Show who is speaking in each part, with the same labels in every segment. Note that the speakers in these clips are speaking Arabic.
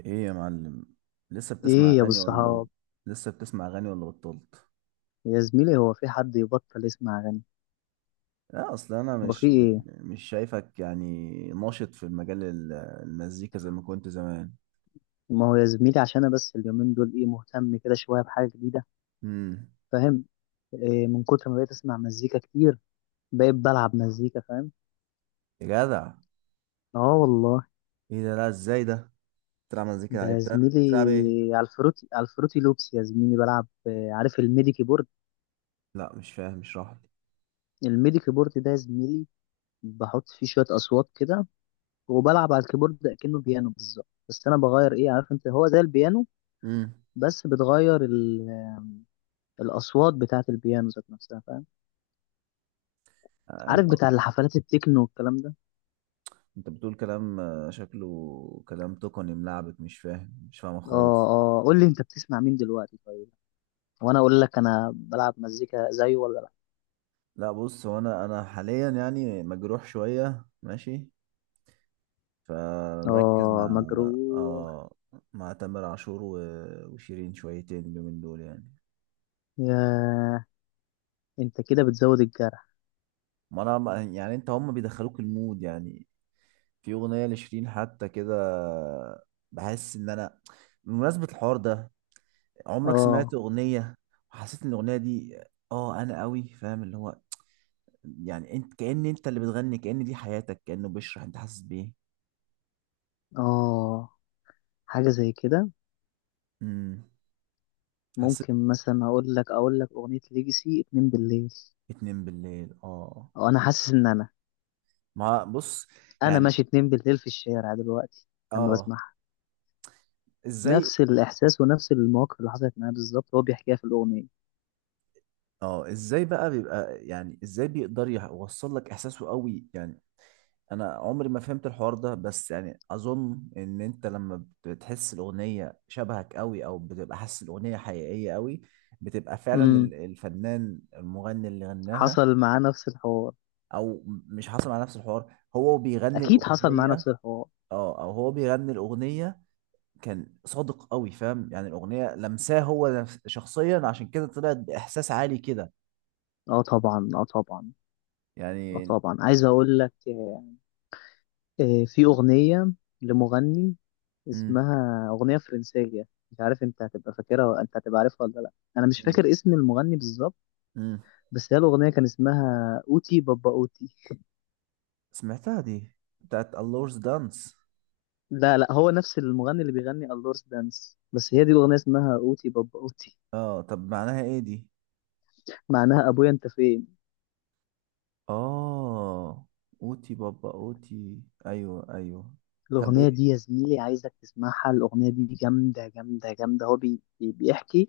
Speaker 1: ايه يا معلم؟ لسه بتسمع
Speaker 2: ايه يا ابو
Speaker 1: اغاني ولا
Speaker 2: الصحاب.
Speaker 1: لسه بتسمع اغاني ولا بطلت؟
Speaker 2: يا زميلي هو في حد يبطل يسمع اغاني؟
Speaker 1: اه، اصل انا
Speaker 2: هو في
Speaker 1: مش
Speaker 2: ايه؟
Speaker 1: مش شايفك يعني ناشط في المزيكا زي ما كنت زمان.
Speaker 2: ما هو يا زميلي عشان انا بس اليومين دول ايه مهتم كده شويه بحاجه جديده.
Speaker 1: امم
Speaker 2: فاهم إيه؟ من كتر ما بقيت اسمع مزيكا كتير بقيت بلعب مزيكا، فاهم.
Speaker 1: يا جدع،
Speaker 2: اه والله.
Speaker 1: ايه ده؟ لا، ازاي ده بتلعب مزيكا؟
Speaker 2: ده
Speaker 1: يعني
Speaker 2: يا
Speaker 1: بتلعب
Speaker 2: زميلي
Speaker 1: بتلعب ايه؟
Speaker 2: على الفروتي، لوبس يا زميلي، بلعب عارف الميدي كيبورد؟
Speaker 1: لا مش فاهم، اشرح لي.
Speaker 2: الميدي كيبورد ده يا زميلي بحط فيه شويه اصوات كده وبلعب على الكيبورد ده كأنه بيانو بالظبط، بس انا بغير ايه، عارف انت، هو زي البيانو
Speaker 1: امم
Speaker 2: بس بتغير الاصوات بتاعه البيانو ذات نفسها، فاهم؟
Speaker 1: آه انت،
Speaker 2: عارف بتاع الحفلات التكنو والكلام ده.
Speaker 1: انت بتقول كلام، شكله كلام تقني ملعبك، مش فاهمه
Speaker 2: اه،
Speaker 1: خالص.
Speaker 2: اه. قول لي انت بتسمع مين دلوقتي طيب، وانا اقول لك انا بلعب مزيكا زيه ولا لا.
Speaker 1: لا بص، هو انا حاليا يعني مجروح شويه، ماشي؟ فمركز مع
Speaker 2: اه، مجروح.
Speaker 1: مع تامر عاشور وشيرين شويتين اليومين دول يعني.
Speaker 2: يا، انت كده بتزود الجرح.
Speaker 1: ما انا يعني انت هم بيدخلوك المود يعني. في اغنيه لشيرين حتى كده، بحس ان انا، بمناسبه الحوار ده، عمرك سمعت
Speaker 2: اه،
Speaker 1: اغنيه وحسيت ان الاغنيه دي، اه انا قوي فاهم اللي هو، يعني انت كأن انت اللي بتغني، كأن دي حياتك، كأنه بيشرح انت حاسس بايه.
Speaker 2: اه، حاجه زي كده.
Speaker 1: امم حسيت
Speaker 2: ممكن مثلا اقول لك اغنيه ليجسي اتنين بالليل.
Speaker 1: اتنين بالليل؟ اه،
Speaker 2: اه، انا حاسس ان انا
Speaker 1: ما بص
Speaker 2: انا
Speaker 1: يعني.
Speaker 2: ماشي اتنين بالليل في الشارع دلوقتي لما
Speaker 1: اه،
Speaker 2: بسمعها.
Speaker 1: ازاي؟
Speaker 2: نفس الاحساس ونفس المواقف اللي حصلت معايا بالظبط هو بيحكيها في الاغنيه.
Speaker 1: اه ازاي بقى بيبقى يعني ازاي بيقدر يوصل لك احساسه قوي يعني؟ انا عمري ما فهمت الحوار ده، بس يعني اظن ان انت لما بتحس الاغنيه شبهك قوي، او بتبقى حاسس الاغنيه حقيقيه قوي، بتبقى فعلا الفنان المغني اللي غناها.
Speaker 2: حصل معاه نفس الحوار.
Speaker 1: او مش حاصل على نفس الحوار، هو بيغني
Speaker 2: اكيد حصل معاه
Speaker 1: الاغنيه.
Speaker 2: نفس الحوار.
Speaker 1: اه، او هو بيغني الاغنيه، كان صادق قوي، فاهم؟ يعني الاغنيه لمساه هو شخصيا، عشان كده طلعت باحساس عالي كده
Speaker 2: اه طبعا، اه طبعا. اه
Speaker 1: يعني.
Speaker 2: طبعا، عايز اقول لك، في اغنيه لمغني، اسمها اغنيه فرنسيه، مش عارف انت هتبقى انت هتبقى عارفها ولا لا. انا مش
Speaker 1: مم.
Speaker 2: فاكر اسم المغني بالظبط،
Speaker 1: امم.
Speaker 2: بس هي الاغنيه كان اسمها اوتي بابا اوتي.
Speaker 1: سمعتها دي، بتاعت اللورز دانس.
Speaker 2: لا لا، هو نفس المغني اللي بيغني اللورس دانس، بس هي دي الاغنيه اسمها اوتي بابا اوتي.
Speaker 1: اه طب معناها ايه دي؟
Speaker 2: معناها ابويا انت فين.
Speaker 1: اه، اوتي بابا اوتي، ايوه ايوه. طب
Speaker 2: الأغنية
Speaker 1: ايه؟
Speaker 2: دي يا زميلي عايزك تسمعها، الأغنية دي جامدة جامدة جامدة. بيحكي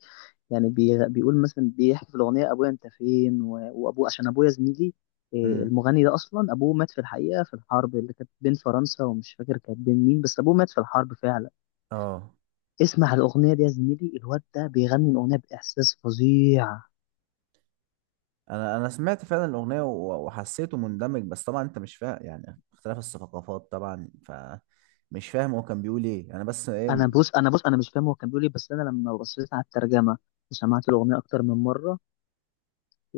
Speaker 2: يعني بيقول مثلا، بيحكي في الأغنية أبويا أنت فين، وأبوه عشان أبويا زميلي،
Speaker 1: امم.
Speaker 2: المغني ده أصلا أبوه مات في الحقيقة في الحرب اللي كانت بين فرنسا ومش فاكر كانت بين مين، بس أبوه مات في الحرب فعلا.
Speaker 1: اه
Speaker 2: اسمع الأغنية دي يا زميلي، الواد ده بيغني الأغنية بإحساس فظيع.
Speaker 1: انا، سمعت فعلا الاغنيه وحسيته مندمج، بس طبعا انت مش فاهم يعني اختلاف الثقافات طبعا، ف مش فاهم هو كان بيقول ايه انا، بس ايه.
Speaker 2: أنا بص، أنا مش فاهم هو كان بيقول إيه، بس أنا لما بصيت على الترجمة وسمعت الأغنية أكتر من مرة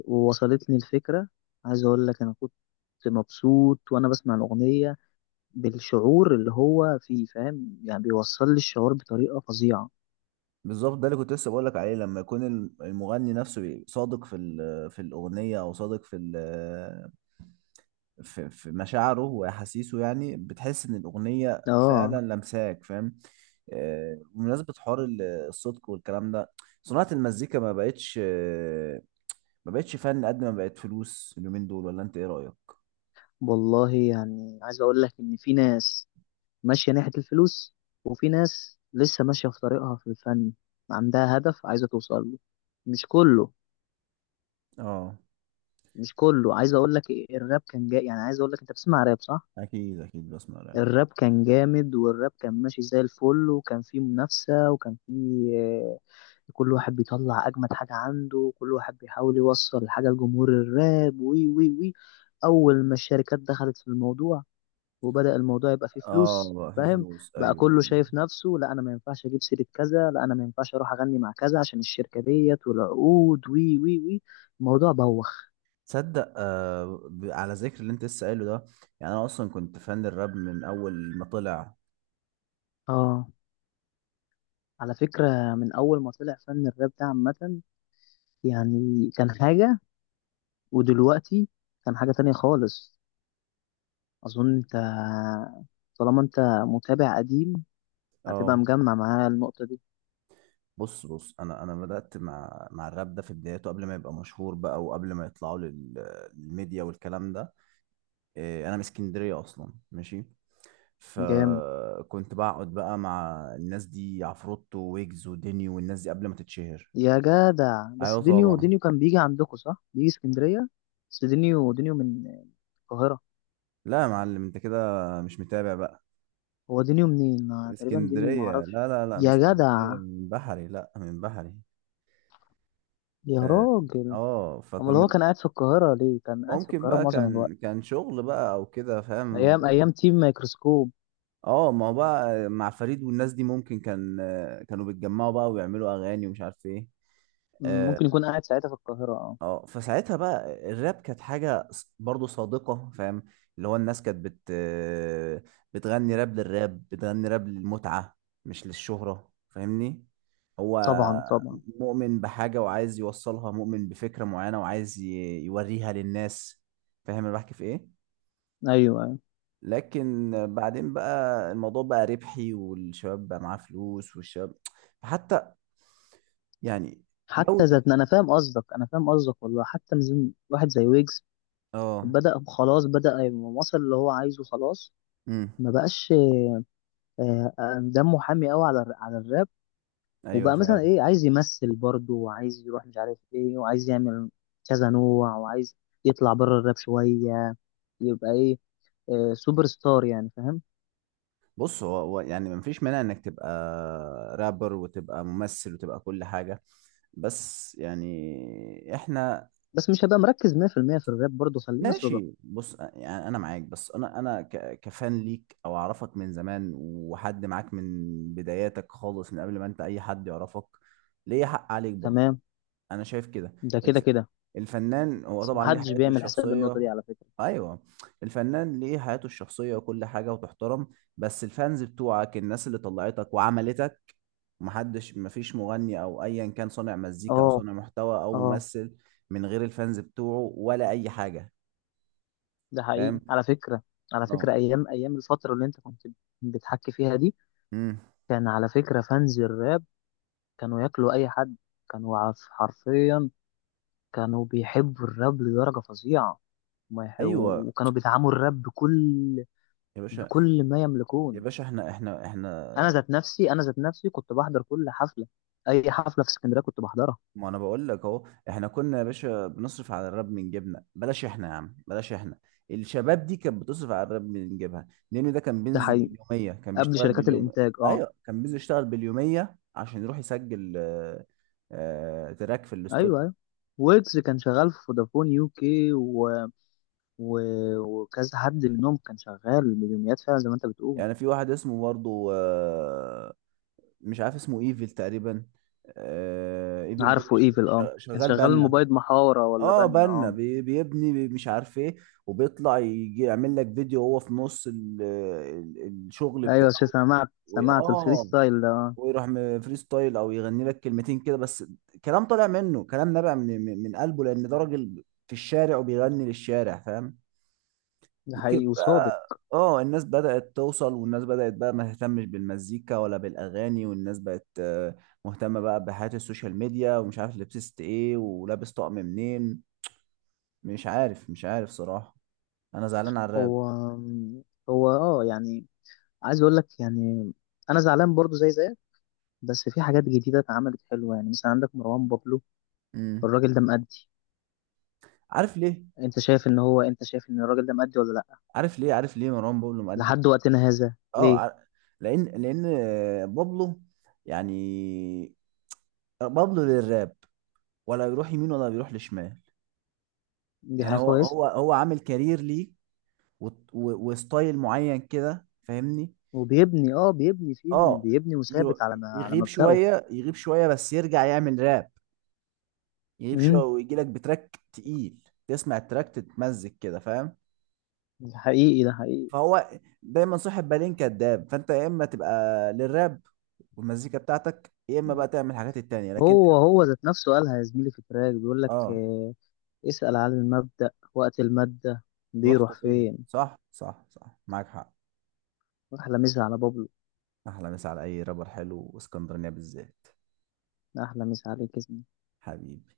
Speaker 2: ووصلتني الفكرة. عايز أقول لك أنا كنت مبسوط وأنا بسمع الأغنية بالشعور اللي هو فيه، فاهم يعني؟ بيوصل لي الشعور بطريقة فظيعة.
Speaker 1: بالظبط، ده اللي كنت لسه بقول لك عليه. لما يكون المغني نفسه صادق في في الاغنيه، او صادق في في مشاعره واحاسيسه، يعني بتحس ان الاغنيه فعلا
Speaker 2: آه
Speaker 1: لمساك، فاهم؟ آه، بمناسبه حوار الصدق والكلام ده، صناعه المزيكا ما بقتش ما بقتش فن قد ما بقت فلوس اليومين دول، ولا انت ايه رايك؟
Speaker 2: والله، يعني عايز أقول لك إن في ناس ماشية ناحية الفلوس، وفي ناس لسه ماشية في طريقها في الفن، عندها هدف عايزة توصل له. مش كله،
Speaker 1: اه،
Speaker 2: مش كله. عايز أقول لك الراب كان جاي، يعني عايز أقول لك، أنت بتسمع راب صح؟
Speaker 1: اكيد اكيد بسمع راب.
Speaker 2: الراب كان جامد والراب كان ماشي زي الفل، وكان فيه منافسة، وكان فيه كل واحد بيطلع اجمد حاجه عنده، كل واحد بيحاول يوصل حاجه لجمهور الراب، وي وي وي. اول ما الشركات دخلت في الموضوع وبدأ الموضوع يبقى فيه
Speaker 1: اه
Speaker 2: فلوس،
Speaker 1: بقى في
Speaker 2: فاهم؟
Speaker 1: فلوس،
Speaker 2: بقى
Speaker 1: ايوه
Speaker 2: كله
Speaker 1: ايوه.
Speaker 2: شايف نفسه، لا انا ما ينفعش اجيب سيره كذا، لا انا ما ينفعش اروح اغني مع كذا عشان الشركه ديت والعقود، وي وي وي. الموضوع بوخ.
Speaker 1: تصدق آه، على ذكر اللي انت لسه قايله ده، يعني انا اصلا كنت فان الراب من اول ما طلع.
Speaker 2: اه، على فكره من اول ما طلع فن الراب ده عامه يعني كان حاجه، ودلوقتي كان حاجه تانية خالص. اظن انت، طالما انت متابع قديم، هتبقى
Speaker 1: اه
Speaker 2: مجمع معايا النقطة دي.
Speaker 1: بص بص، انا بدات مع مع الراب ده في بدايته قبل ما يبقى مشهور بقى، وقبل ما يطلعوا للميديا والكلام ده. إيه، انا من اسكندريه اصلا، ماشي؟
Speaker 2: جامد
Speaker 1: فكنت بقعد بقى مع الناس دي، عفروتو ويجز وديني والناس دي قبل ما تتشهر.
Speaker 2: يا جدع.
Speaker 1: ايوه
Speaker 2: بس دينيو،
Speaker 1: طبعا.
Speaker 2: دينيو كان بيجي عندكم صح، بيجي اسكندرية؟ بس دينيو، دينيو من القاهرة.
Speaker 1: لا يا معلم، انت كده مش متابع بقى.
Speaker 2: هو دينيو منين؟ أنا تقريبا دينيو
Speaker 1: اسكندريه،
Speaker 2: معرفش.
Speaker 1: لا لا لا، من
Speaker 2: يا جدع،
Speaker 1: اسكندريه، من بحري، لا من بحري.
Speaker 2: يا
Speaker 1: اه.
Speaker 2: راجل.
Speaker 1: آه،
Speaker 2: امال هو
Speaker 1: فكنا.
Speaker 2: كان قاعد في القاهرة ليه؟ كان قاعد في
Speaker 1: ممكن
Speaker 2: القاهرة
Speaker 1: بقى
Speaker 2: معظم الوقت،
Speaker 1: كان كان شغل بقى او كده، فاهم
Speaker 2: ايام
Speaker 1: الموضوع.
Speaker 2: ايام تيم مايكروسكوب.
Speaker 1: اه، ما هو بقى مع فريد والناس دي، ممكن كان كانوا بيتجمعوا بقى ويعملوا اغاني ومش عارف ايه.
Speaker 2: مم،
Speaker 1: اه.
Speaker 2: ممكن يكون قاعد ساعتها في القاهرة، اه.
Speaker 1: آه، فساعتها بقى الراب كانت حاجة برضو صادقة، فاهم؟ اللي هو الناس كانت بتغني راب للراب، بتغني راب للمتعة، مش للشهرة، فاهمني؟ هو
Speaker 2: طبعا طبعا.
Speaker 1: مؤمن بحاجة وعايز يوصلها، مؤمن بفكرة معينة وعايز يوريها للناس، فاهم انا بحكي في ايه؟
Speaker 2: ايوه ايوه.
Speaker 1: لكن بعدين بقى الموضوع بقى ربحي، والشباب بقى معاه فلوس، والشباب حتى يعني
Speaker 2: حتى
Speaker 1: جودة.
Speaker 2: ذاتنا، انا فاهم قصدك، انا فاهم قصدك والله. حتى واحد زي ويجز
Speaker 1: اه.
Speaker 2: بدأ، خلاص بدأ يبقى، وصل اللي هو عايزه خلاص.
Speaker 1: امم.
Speaker 2: ما بقاش دمه حامي قوي على الراب.
Speaker 1: ايوه
Speaker 2: وبقى مثلا
Speaker 1: فعلا.
Speaker 2: ايه، عايز يمثل برضه، وعايز يروح مش عارف ايه، وعايز يعمل كذا نوع، وعايز يطلع بره الراب شوية يبقى ايه، سوبر ستار يعني، فاهم؟
Speaker 1: بص، هو يعني مفيش مانع انك تبقى رابر وتبقى ممثل وتبقى كل حاجة، بس يعني احنا،
Speaker 2: بس مش هبقى مركز 100% في المية في الراب برضه، خلينا صدق.
Speaker 1: ماشي، بص يعني انا معاك، بس انا انا كفان ليك او اعرفك من زمان وحد معاك من بداياتك خالص، من قبل ما انت اي حد يعرفك، ليه حق عليك برضه.
Speaker 2: تمام.
Speaker 1: انا شايف كده.
Speaker 2: ده كده
Speaker 1: الف...
Speaker 2: كده،
Speaker 1: الفنان هو
Speaker 2: بس
Speaker 1: طبعا ليه
Speaker 2: محدش
Speaker 1: حياته
Speaker 2: بيعمل حساب النقطة
Speaker 1: الشخصية.
Speaker 2: دي على فكرة.
Speaker 1: ايوه. الفنان ليه حياته الشخصية وكل حاجة وتحترم، بس الفانز بتوعك، الناس اللي طلعتك وعملتك، محدش، مفيش مغني او ايا كان صانع مزيكا او
Speaker 2: اه،
Speaker 1: صانع محتوى او
Speaker 2: اه،
Speaker 1: ممثل من غير الفانز بتوعه ولا اي حاجة،
Speaker 2: ده
Speaker 1: فاهم؟
Speaker 2: حقيقي على فكرة. على
Speaker 1: اه.
Speaker 2: فكرة ايام ايام الفترة اللي انت كنت بتحكي فيها دي،
Speaker 1: امم.
Speaker 2: كان على فكرة فانز الراب كانوا ياكلوا أي حد، حرفيا كانوا بيحبوا الراب لدرجة فظيعة، وما يح-
Speaker 1: ايوه.
Speaker 2: وكانوا بيدعموا الراب بكل،
Speaker 1: يا باشا.
Speaker 2: بكل ما
Speaker 1: يا
Speaker 2: يملكون.
Speaker 1: باشا، احنا احنا،
Speaker 2: أنا ذات نفسي كنت بحضر كل حفلة، أي حفلة في اسكندرية كنت بحضرها.
Speaker 1: ما انا بقول لك اهو، احنا كنا يا باشا بنصرف على الراب من جيبنا، بلاش احنا يا عم، بلاش احنا. الشباب دي كانت بتصرف على الراب من جيبها، لان ده كان
Speaker 2: ده
Speaker 1: بينزل
Speaker 2: حقيقي،
Speaker 1: باليوميه، كان
Speaker 2: قبل
Speaker 1: بيشتغل
Speaker 2: شركات
Speaker 1: باليوم.
Speaker 2: الإنتاج أه.
Speaker 1: ايوه كان بينزل يشتغل باليوميه عشان يروح يسجل آه، تراك في
Speaker 2: أيوه
Speaker 1: الاستوديو.
Speaker 2: أيوه، ويجز كان شغال في فودافون يو كي و... وكذا حد منهم كان شغال مليوميات فعلا زي ما أنت بتقول.
Speaker 1: يعني في واحد اسمه برضه آه، مش عارف اسمه ايفل تقريبا. آه، ايفل ده
Speaker 2: عارفه إيفل، أه كان
Speaker 1: شغال
Speaker 2: شغال
Speaker 1: بنا.
Speaker 2: موبايل محاورة ولا
Speaker 1: اه
Speaker 2: بنا،
Speaker 1: بنا،
Speaker 2: أه.
Speaker 1: بيبني، مش عارف ايه، وبيطلع يجي يعمل لك فيديو وهو في نص ال ال الشغل
Speaker 2: ايوه،
Speaker 1: بتاعه.
Speaker 2: شو سمعت، سمعت الفري
Speaker 1: اه،
Speaker 2: ستايل ده
Speaker 1: ويروح فري ستايل او يغني لك كلمتين كده بس، كلام طالع منه، كلام نابع من من قلبه، لان ده راجل في الشارع وبيغني للشارع، فاهم؟
Speaker 2: ده
Speaker 1: لكن
Speaker 2: حقيقي وصادق.
Speaker 1: بقى اه الناس بدأت توصل، والناس بدأت بقى ما تهتمش بالمزيكا ولا بالأغاني، والناس بقت آه، مهتمة بقى بحياة السوشيال ميديا ومش عارف لبست ايه ولابس طقم منين. مش عارف، مش عارف صراحة. انا زعلان على الراب.
Speaker 2: هو هو اه يعني، عايز اقول لك يعني، انا زعلان برضو زي زيك، بس في حاجات جديده اتعملت حلوه، يعني مثلا عندك مروان بابلو،
Speaker 1: امم.
Speaker 2: الراجل ده مأدي.
Speaker 1: عارف ليه
Speaker 2: انت شايف ان هو، انت شايف ان الراجل ده مأدي ولا لا؟
Speaker 1: عارف ليه مروان بابلو مأدي؟
Speaker 2: لحد وقتنا هذا
Speaker 1: اه
Speaker 2: ليه؟
Speaker 1: لان، لان آه، بابلو يعني بابلو للراب، ولا بيروح يمين ولا بيروح لشمال.
Speaker 2: دي
Speaker 1: يعني
Speaker 2: حاجه
Speaker 1: هو
Speaker 2: كويسه.
Speaker 1: هو هو عامل كارير ليه وستايل معين كده، فاهمني؟
Speaker 2: وبيبني، اه بيبني فيه،
Speaker 1: اه
Speaker 2: بيبني،
Speaker 1: يرو-
Speaker 2: وثابت على ما على
Speaker 1: يغيب
Speaker 2: مبدأه.
Speaker 1: شويه، يغيب شويه بس يرجع يعمل راب، يغيب شويه
Speaker 2: امم
Speaker 1: ويجي لك بتراك تقيل، تسمع التراك تتمزج كده، فاهم؟
Speaker 2: ده حقيقي، ده حقيقي.
Speaker 1: فهو دايما صاحب بالين كداب، فانت يا اما تبقى للراب والمزيكا بتاعتك، يا اما بقى تعمل الحاجات التانية، لكن
Speaker 2: هو هو ذات نفسه قالها يا زميلي في التراك، بيقول لك
Speaker 1: اه
Speaker 2: اسأل عن المبدأ وقت المادة
Speaker 1: رحت
Speaker 2: بيروح
Speaker 1: فين؟
Speaker 2: فين.
Speaker 1: صح صح صح، معاك حق.
Speaker 2: أحلى مسا على بابلو.
Speaker 1: احلى مسا على اي رابر حلو، واسكندرانية بالذات.
Speaker 2: أحلى مسا عليك اسمي.
Speaker 1: حبيبي.